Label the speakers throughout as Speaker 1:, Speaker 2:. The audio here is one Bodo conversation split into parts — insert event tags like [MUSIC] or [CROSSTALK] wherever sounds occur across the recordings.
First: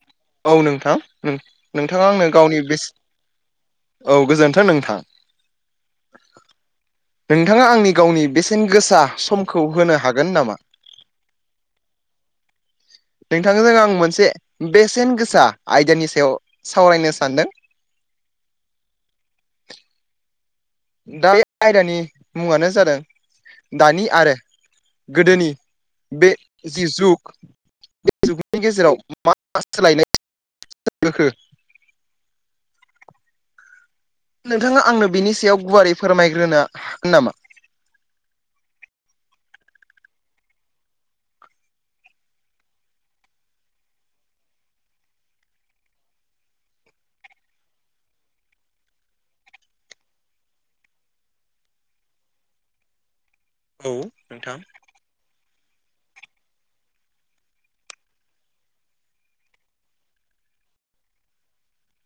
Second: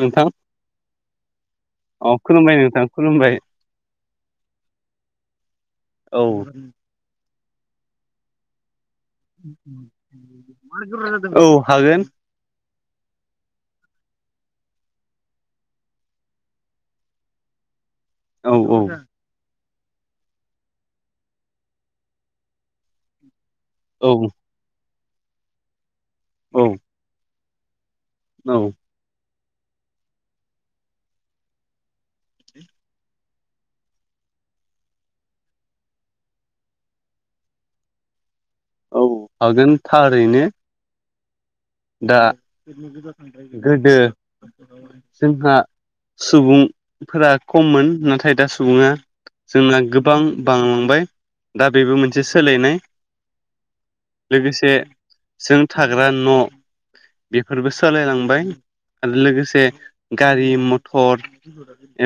Speaker 1: नोंथां
Speaker 2: औ नोंथां उम नोंथाङा
Speaker 1: औ
Speaker 2: आंनो
Speaker 1: खुलुमबाय
Speaker 2: गावनि
Speaker 1: नोंथां
Speaker 2: बेसे
Speaker 1: खुलुमबाय
Speaker 2: औ गोजोन्थों नोंथां।
Speaker 1: औ।
Speaker 2: नोंथाङा आंनि गावनि बेसेन गोसा समखौ होनो हागोन नामा?
Speaker 1: [INAUDIBLE] औ हागोन।
Speaker 2: नोंथांजों आं मोनसे बेसेन गोसा आयदानि सायाव सावरायनो सानदों।
Speaker 1: औ औ।
Speaker 2: दा बे आयदानि मुङानो जादों दानि
Speaker 1: औ
Speaker 2: आरो गोदोनि बे
Speaker 1: औ
Speaker 2: जि जुग बे
Speaker 1: औ
Speaker 2: जुगनि गेजेराव मा मा सोलायनाय [UNINTELLIGIBLE] बोखो नोंथाङा आंनो बिनि सायाव गुवारै फोरमायग्रोनो नामा?
Speaker 1: औ हागोन थारैनो। दा गोदो जोंहा सुबुंफोरा खममोन नाथाय दा सुबुङा जोंना गोबां बांलांबाय दा बेबो मोनसे सोलायनाय
Speaker 2: औ नोंथां
Speaker 1: लोगोसे जों थाग्रा न' बेफोरबो सोलायलांबाय आरो लोगोसे गारि मटर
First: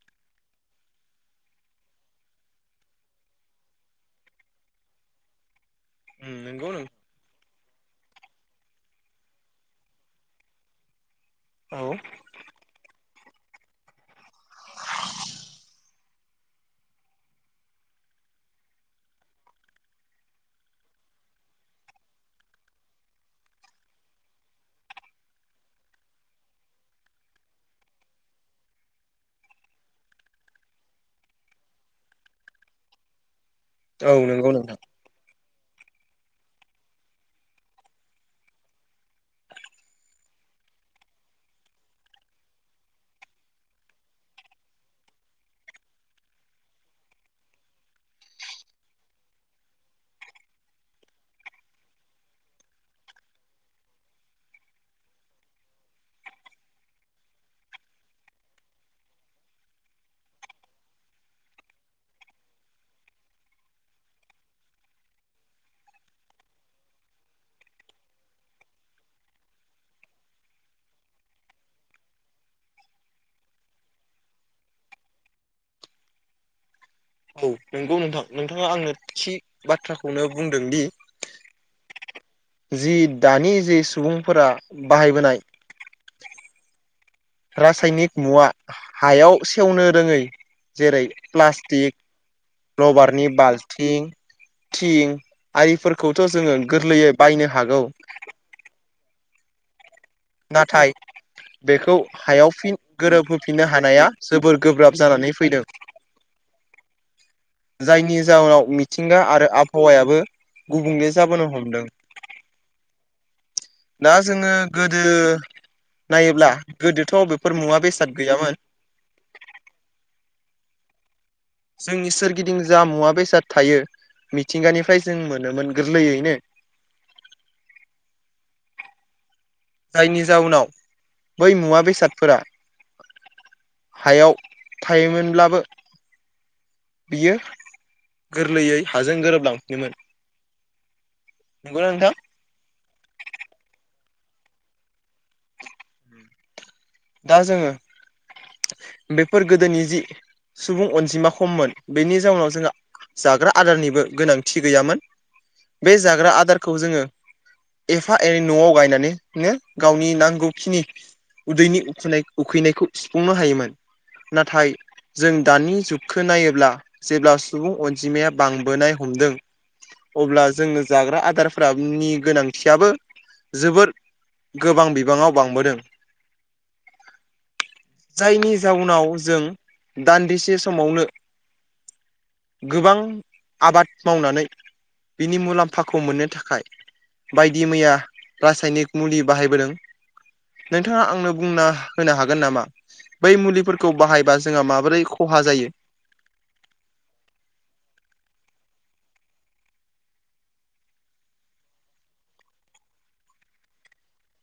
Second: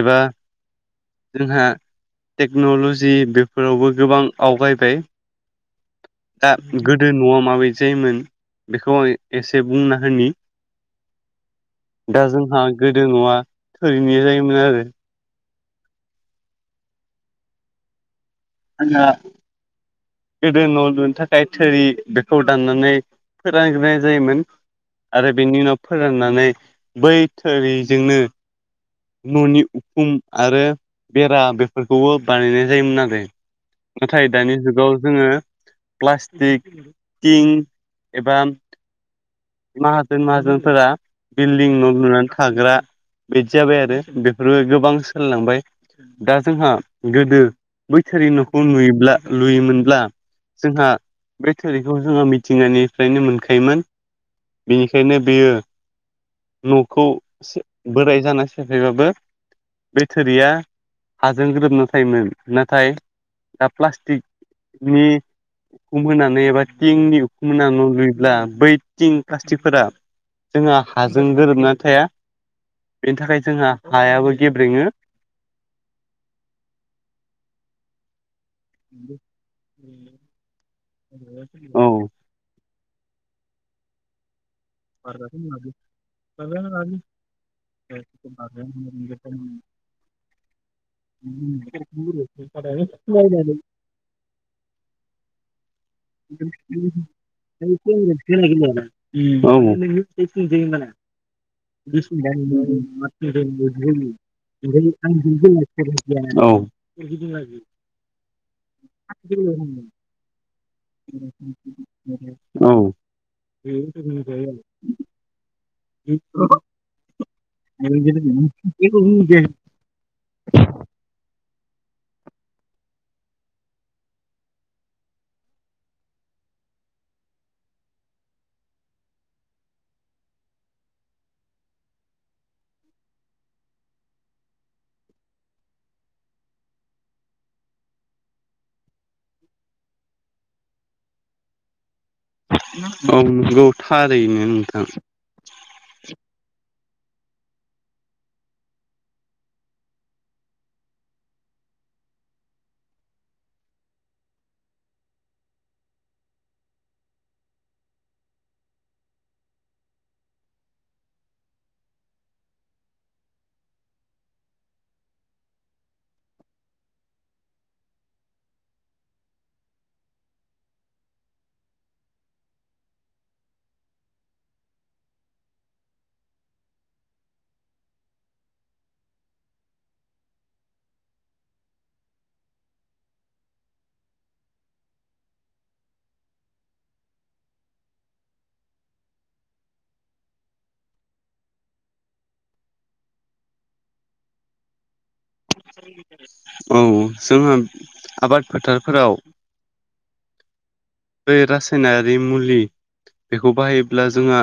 Speaker 1: एबा जोंहा टेक्न'ल'जि बेफोरावबो गोबां आवगायबाय। दा
Speaker 2: नंगौ
Speaker 1: गोदो न'आ माबायदि जायोमोन बेखौ आं एसे बुंना होनि।
Speaker 2: औ।
Speaker 1: दा जोंहा गोदो न'आ थोरनि जायोमोन आरो। आंहा गोदो न' लुनो थाखाय थोरि बेखौ दाननानै फोरानग्रोनाय जायोमोन। आरो बेनि उनाव फोराननानै बै थोरिजोंनो न'नि उखुम आरो बेरा बेफोरखौबो बानायनाय जायोमोन आरो।
Speaker 2: औ
Speaker 1: नाथाय
Speaker 2: नंगौ
Speaker 1: दानि
Speaker 2: नोंथां
Speaker 1: जुगाव जोङो प्लास्टिक टिं एबा माहाजोन माहाजोनफोरा बिल्डिं न' लुनानै थाग्रा। बिदि जाबाय आरो बेफोरबो गोबां सोलायलांबाय। दा जोंहा गोदो बै थोरि न'खौ नुयोब्ला लुयोमोन ब्ला जोंहा बे थोरिखौ जोङो मिथिंगानिफ्रायनो मोनखायोमोन। बिनिखायनो बेयो न'खौ बोराय जाना सेफायबाबो बे थोरिया हाजों ग्रोबना थायोमोन नाथाय दा प्लास्टिक नि उखुम होनानै एबा थिंनि उखुम होनानै न' लुयोब्ला बै थिं प्लास्टिकफोरा जोंहा हाजों गोरोबनानै थाया बेनि थाखाय जोंहा हायाबो गेब्रेङो
Speaker 2: औ नंगौ नोंथां नोंथाङा आंनो थि बाथ्राखौनो बुंदों दि
Speaker 1: औ
Speaker 2: जि दानि जे सुबुंफोरा बाहायबोनाय
Speaker 1: [UNINTELLIGIBLE]
Speaker 2: रासायनिक मुवा हायाव सेवनो रोङै जेरै प्लास्टिक रबारनि बाल्थिं थिं आरिफोरखौथ' जोङो गोरलैयै बायनो हागौ
Speaker 1: औ औ [UNINTELLIGIBLE] औ बेफोरखौ
Speaker 2: नाथाय बेखौ हायाव फिन गोरोबहोफिननो हानाया जोबोर गोब्राब जानानै फैदों
Speaker 1: जों लाजियो
Speaker 2: जायनि जाउनाव मिथिंगा आरो आबहावायाबो गुबुंले जाबोनो हमदों।
Speaker 1: औ
Speaker 2: दा जोङो गोदो नायोब्ला गोदोथ' बबेफोर मुवा बेसाद गैयामोन
Speaker 1: [UNINTELLIGIBLE]
Speaker 2: जोंनि सोरगिदिं जा मुवा बेसाद थायो मिथिंगानिफ्राय जों मोनोमोन गोरलैयैनो जायनि जाउनाव बै मुवा बेसादफोरा हायाव थायोमोनब्लाबो बियो गोरलैयै हाजों गोरोबलांफिनोमोन। नंगौ ना नोंथां
Speaker 1: औ नंगौ थारैनो नोंथां
Speaker 2: दा जोङो बेफोर गोदोनि जि सुबुं अनजिमा खममोन बेनि जाउनाव जोंहा जाग्रा आदारनिबो गोनांथि गैयामोन बे जाग्रा आदारखौ जोङो एफा एनै न'आव गायनानैनो गावनि नांगौखिनि उदैनि उखैनाय उखैनायखौ सुफुंनो हायोमोन नाथाय जों दानि जुगखौ नायोब्ला जेब्ला सुबुं अनजिमाया बांबोनाय हमदों अब्ला जोङो जाग्रा आदारफोरनि गोनांथियाबो जोबोर गोबां बिबाङाव बांबोदों। जायनि जाउनाव जों दान्दिसे समावनो गोबां आबाद मावनानै बिनि मुलाम्फाखौ मोननो थाखाय बायदि मैया रासायनिक मुलि बाहायबोदों नोंथाङा आंनो बुंना होनो हागोन नामा बै मुलिफोरखौ बाहायबा जोंहा माबोरै खहा जायो
Speaker 1: औ जोंहा आबाद फोथारफोराव बै रासायनारि मुलि बेखौ बाहायोब्ला जोंहा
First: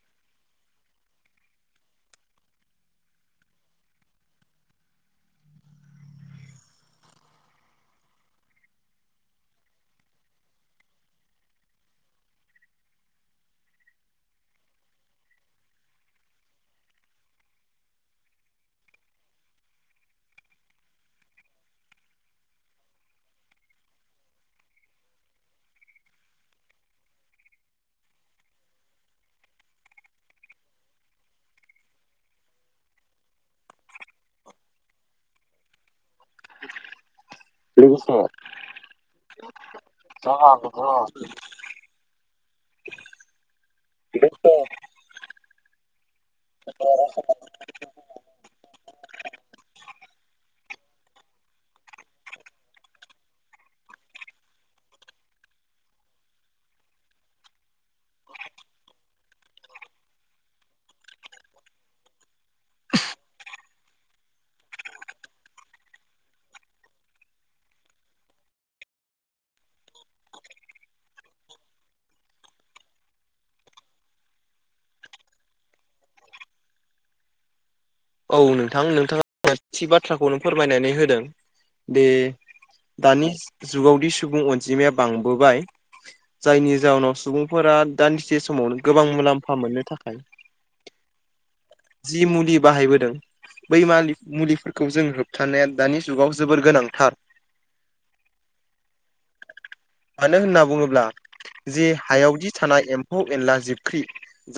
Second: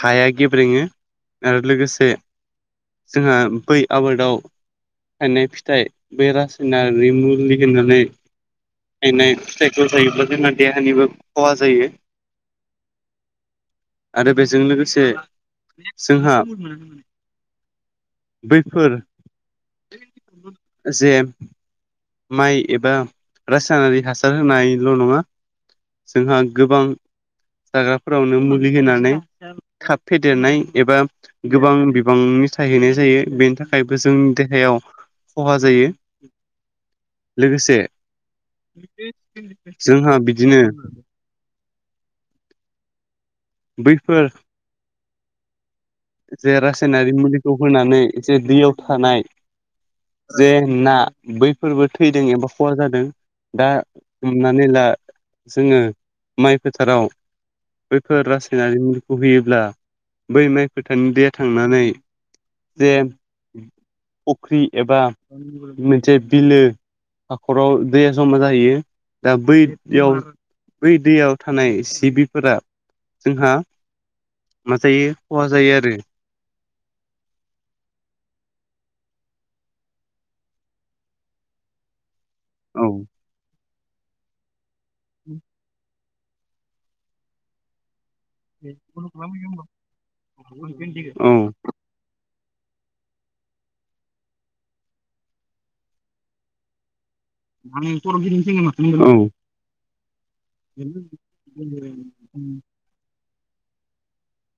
Speaker 1: हाया गेब्रेङो आरो लोगोसे जोंहा बै आबादाव थायनाय फिथाइ बे रासायनारि मुलि होननानै गायनाय फिथाइखौ जायोब्ला जोंहा देहानिबो खहा जायो आरो बेजों लोगोसे जोंहा बैफोर जे माइ एबा रासायनारि हासार होनायल' नङा जोंहा गोबां जाग्राफोरावनो मुलि होनानै थाब फेदेरनाय एबा गोबां बिबांनि थाइहैनाय जायो बेनि थाखायबो जोंनि देहायाव खहा जायो लोगोसे जोंहा बिदिनो-
Speaker 2: [INAUDIBLE]
Speaker 1: बैफोर जे रासायनारि मुलिखौ होनानै जे दैयाव थानाय जे ना बैफोरबो थैदों एबा खहा जादों दा हमनानै ला जोङो माइ फोथाराव बैफोर रासायनारि [UNINTELLIGIBLE] होयोब्ला बै माइ खोथानि दे थांनानै जे फख्रि एबा मोनसे बिलो हाख'राव दैया जमा जाहैयो दा बैयाव बै दैयाव थानाय सिबिफोरा जोंहा मा जायो खहा जायो आरो
Speaker 2: औ नोंथां नोंथाङा [UNINTELLIGIBLE] बाथ्राखौनो फोरमायनानै होदों द
Speaker 1: औ
Speaker 2: दानि जुगावदि सुबुं अनजिमाया बांबोबाय जायनि जााहोनाव सुबुंफोरा दान्दिसे समावनो गोबां मुलाम्फा मोननो थाखाय
Speaker 1: औ
Speaker 2: जि मुलि बाहायबो बै मा मुलिफोरखौ जों होबथानाया दानि जुगाव जोबोर गोनांथार
Speaker 1: [UNINTELLIGIBLE] औ
Speaker 2: मानो होनना बुङोब्ला जे हायावदि थानाय एम हु एनला जिबख्रि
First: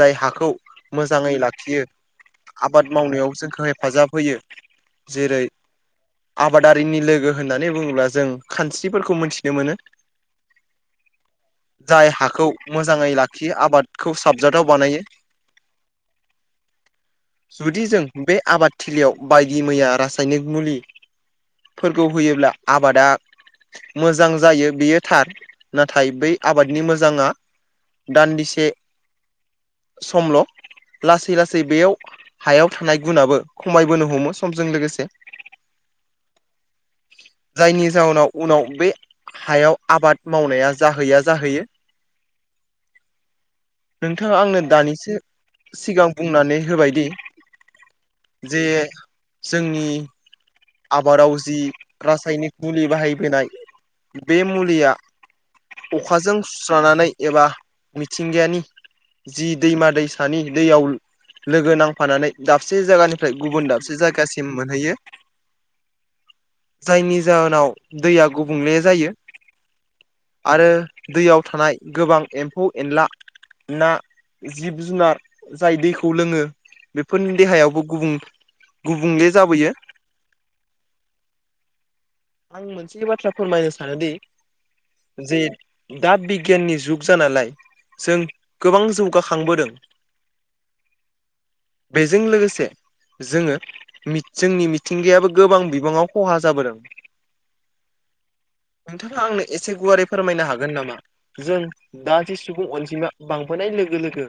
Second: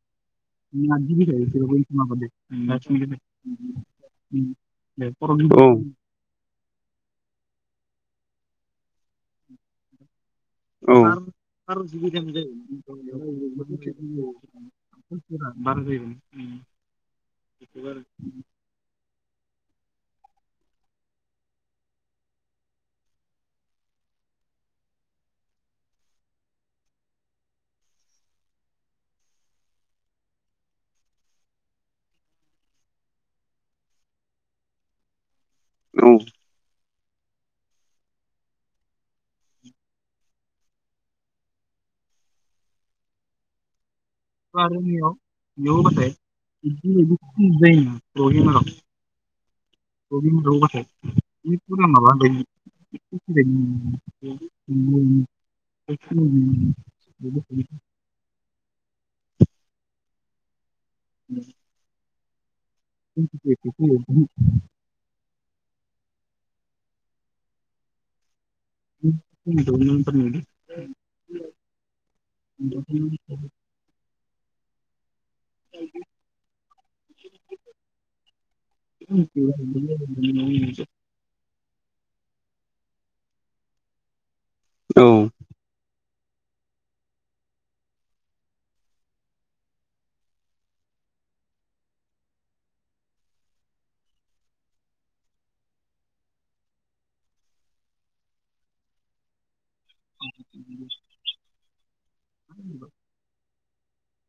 Speaker 2: जाय हाखौ मोजाङै लाखियो आबाद मावनायाव जोंखौ हेफाजाब होयो जेरै
Speaker 1: औ
Speaker 2: आबादारिनि लोगो होननानै बुङोब्ला जों खानस्रिफोरखौ मिथिनो मोनो जाय हाखौ
Speaker 1: औ
Speaker 2: मोजाङै लाखियो आबादखौ साबजाथाव
Speaker 1: [UNINTELLIGIBLE]
Speaker 2: बानायो
Speaker 1: [INAUDIBLE]
Speaker 2: जुदि जों बे आबादथिलियाव बायदि मैया रासायनिक मुलि फोरखौ होयोब्ला आबादा मोजां जायो बेयो थार नाथाय बै आबादनि मोजाङा दान्दिसे समल' लासै लासै बेयाव हायाव थानाय गुनाबो खमायबोनो हमो समजों लोगोसे
Speaker 1: औ
Speaker 2: जायनि जाहोनाव उनाव बे हायाव आबाद मावनाया जाहैया जाहैयो
Speaker 1: [INAUDIBLE]
Speaker 2: नोंथाङा आंनो दानिसो सिगां बुंनानै होबायदि
Speaker 1: [UNINTELLIGIBLE]
Speaker 2: जे जोंनि आबादाव जि
Speaker 1: [UNINTELLIGIBLE]
Speaker 2: रासायनिक मुलि बाहायबोनाय बे मुलिया
Speaker 1: [INAUDIBLE]
Speaker 2: अखाजों सुस्रानानै एबा मिथिंगायानि जि दैमा दैसानि दैयाव
Speaker 1: [INAUDIBLE]
Speaker 2: लोगो नांफानानै दाबसे जायगानिफ्राय गुबुन दाबसे जायगासिम मोनहैयो जायनि जाहोनाव दैया गुबुंले आरो दैयाव थानाय गोबां एम्फौ एनला ना जिब जुनार जाय दैखौ लोङो बेफोरनि देहायावबो गुबुं गुबुंले जाबोयो आं मोनसे बाथ्रा फोरमायनो सानोदि
Speaker 1: औ
Speaker 2: जे दा बिगियाननि जुग जानालाय जों गोबां जौगाखांबोदों बेजों लोगोसे जोङो जोंनि मिथिंगायाबो गोबां बिबाङाव खहा जाबोदों
Speaker 1: [INAUDIBLE]
Speaker 2: नोंथाङा आंनो एसे गुवारै फोरमायनो हागोन नामा जों दा जि सुबुं अनजिमा बांबोनाय लोगो लोगो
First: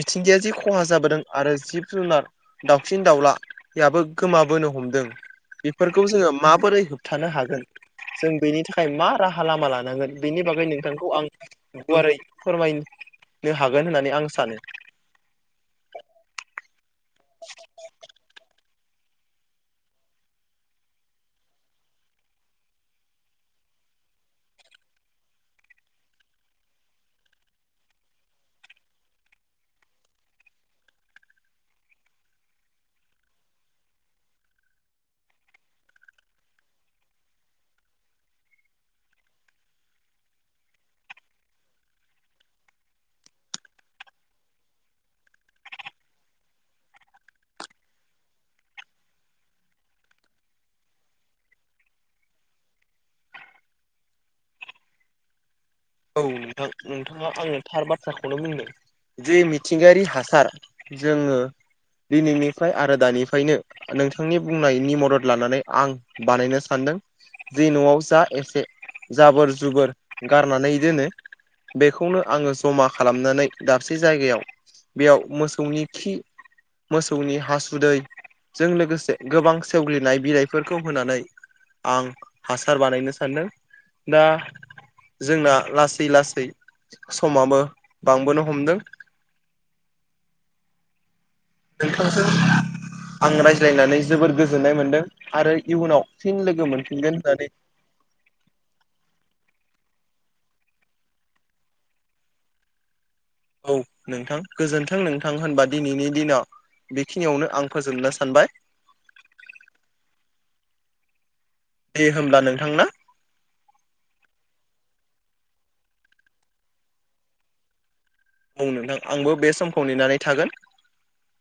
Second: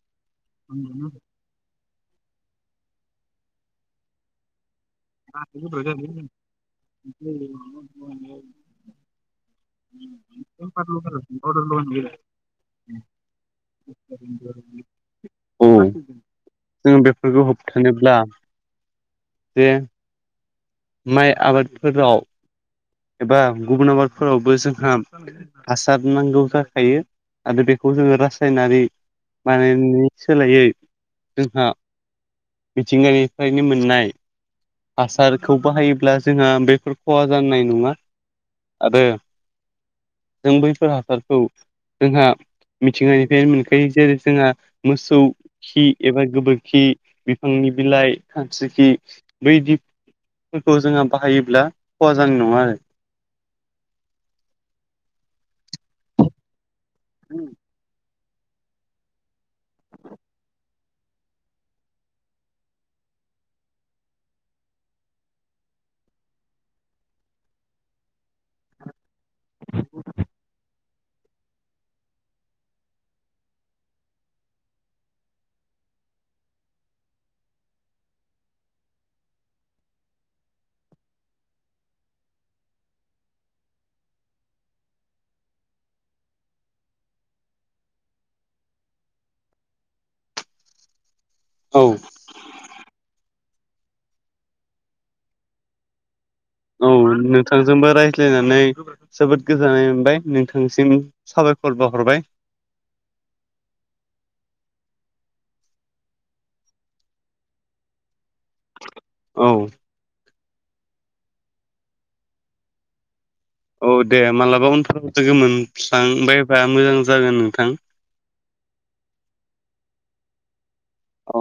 Speaker 2: मिथिंगाया जि खहा जाबोदों आरो जिब जुनार दाउसिन दाउलाबो गोमाबोनो हमदों बेफोरखौ जोङो माबोरै होबथानो हागोन जों बेनि थाखाय मा राहा लामा लानांगोन बेनि बागै नोंथांखौ आं गुवारै फोरमायनो हागोन होननानै आं सानो
Speaker 1: औ जों बेफोरखौ होबथानोब्ला जे माइ आबादफोराव एबा गुबुन आबादफोरावबो जोंहा हासार नांगौ जाखायो आरो बेखौ जोङो रासायनारि बानायनायनि सोलायै जोंहा मिथिंगानिफ्रायनो मोननाय हासारखौ बाहायोब्ला जोंहा बेफोर खहा जानायानाय नङा आरो जों बैफोर हासारखौ जोंहा मिथिंगानिफ्रायनो मोनखायो जेरै जोंहा मोसौ खि एबा गोबोरखि बिफांनि बिलाइ खानस्रि खि बै दिफोरखौ जोंहा बाहायोब्ला खहा जानाय नङा आरो
Speaker 2: औ नोंथां नोंथाङा आंनो थार बाथ्राखौनो बुंदों जि मिथिंगायारि हासार जोङो दिनैनिफ्राय आरो दानिफ्रायनो नोंथांनि बुंनायनि मदद लानानै आं बानायनो सानदों जि न'आव जा एसे जाबोर जुबोर गारनानै दोनो बेखौनो आङो जमा खालामनानै दाबसे जायगायाव बेयाव मोसौनि खि मोसौनि हासुदैजों लोगोसे गोबां सेवग्लिनाय बिलाइफोरखौ होनानै आं हासार बानायनो सानदों दा जोंना लासै लासै समाबो बांबोनो हमदों
Speaker 1: औ
Speaker 2: नोंथांजों आं रायज्लायनानै जोबोर गोजोननाय मोनदों आरो इयुनाव फिन लोगो
Speaker 1: औ
Speaker 2: मोनफिनगोन होननानै
Speaker 1: नोंथां जोंबो रायज्लायनानै जोबोद गोजोननाय मोनबाय नोंथांसिम साबायखर बावहरबाय
Speaker 2: औ नोंथां गोजोनथों नोंथां होनबा दिनैनि दिनाव बेखिनियावनो आं फोजोबनो सानबाय
Speaker 1: औ
Speaker 2: दे होनोमब्ला नोंथांना
Speaker 1: औ दे मालाबा उनफोराव लोगो मोनफ्लां बायबा मोजां जागोन नोंथां
Speaker 2: औ नोंथां आंबो बे समखौ नेनानै थागोन
Speaker 1: औ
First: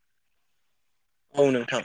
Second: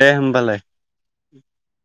Speaker 1: दे होमबालाय
Speaker 2: औ नोंथां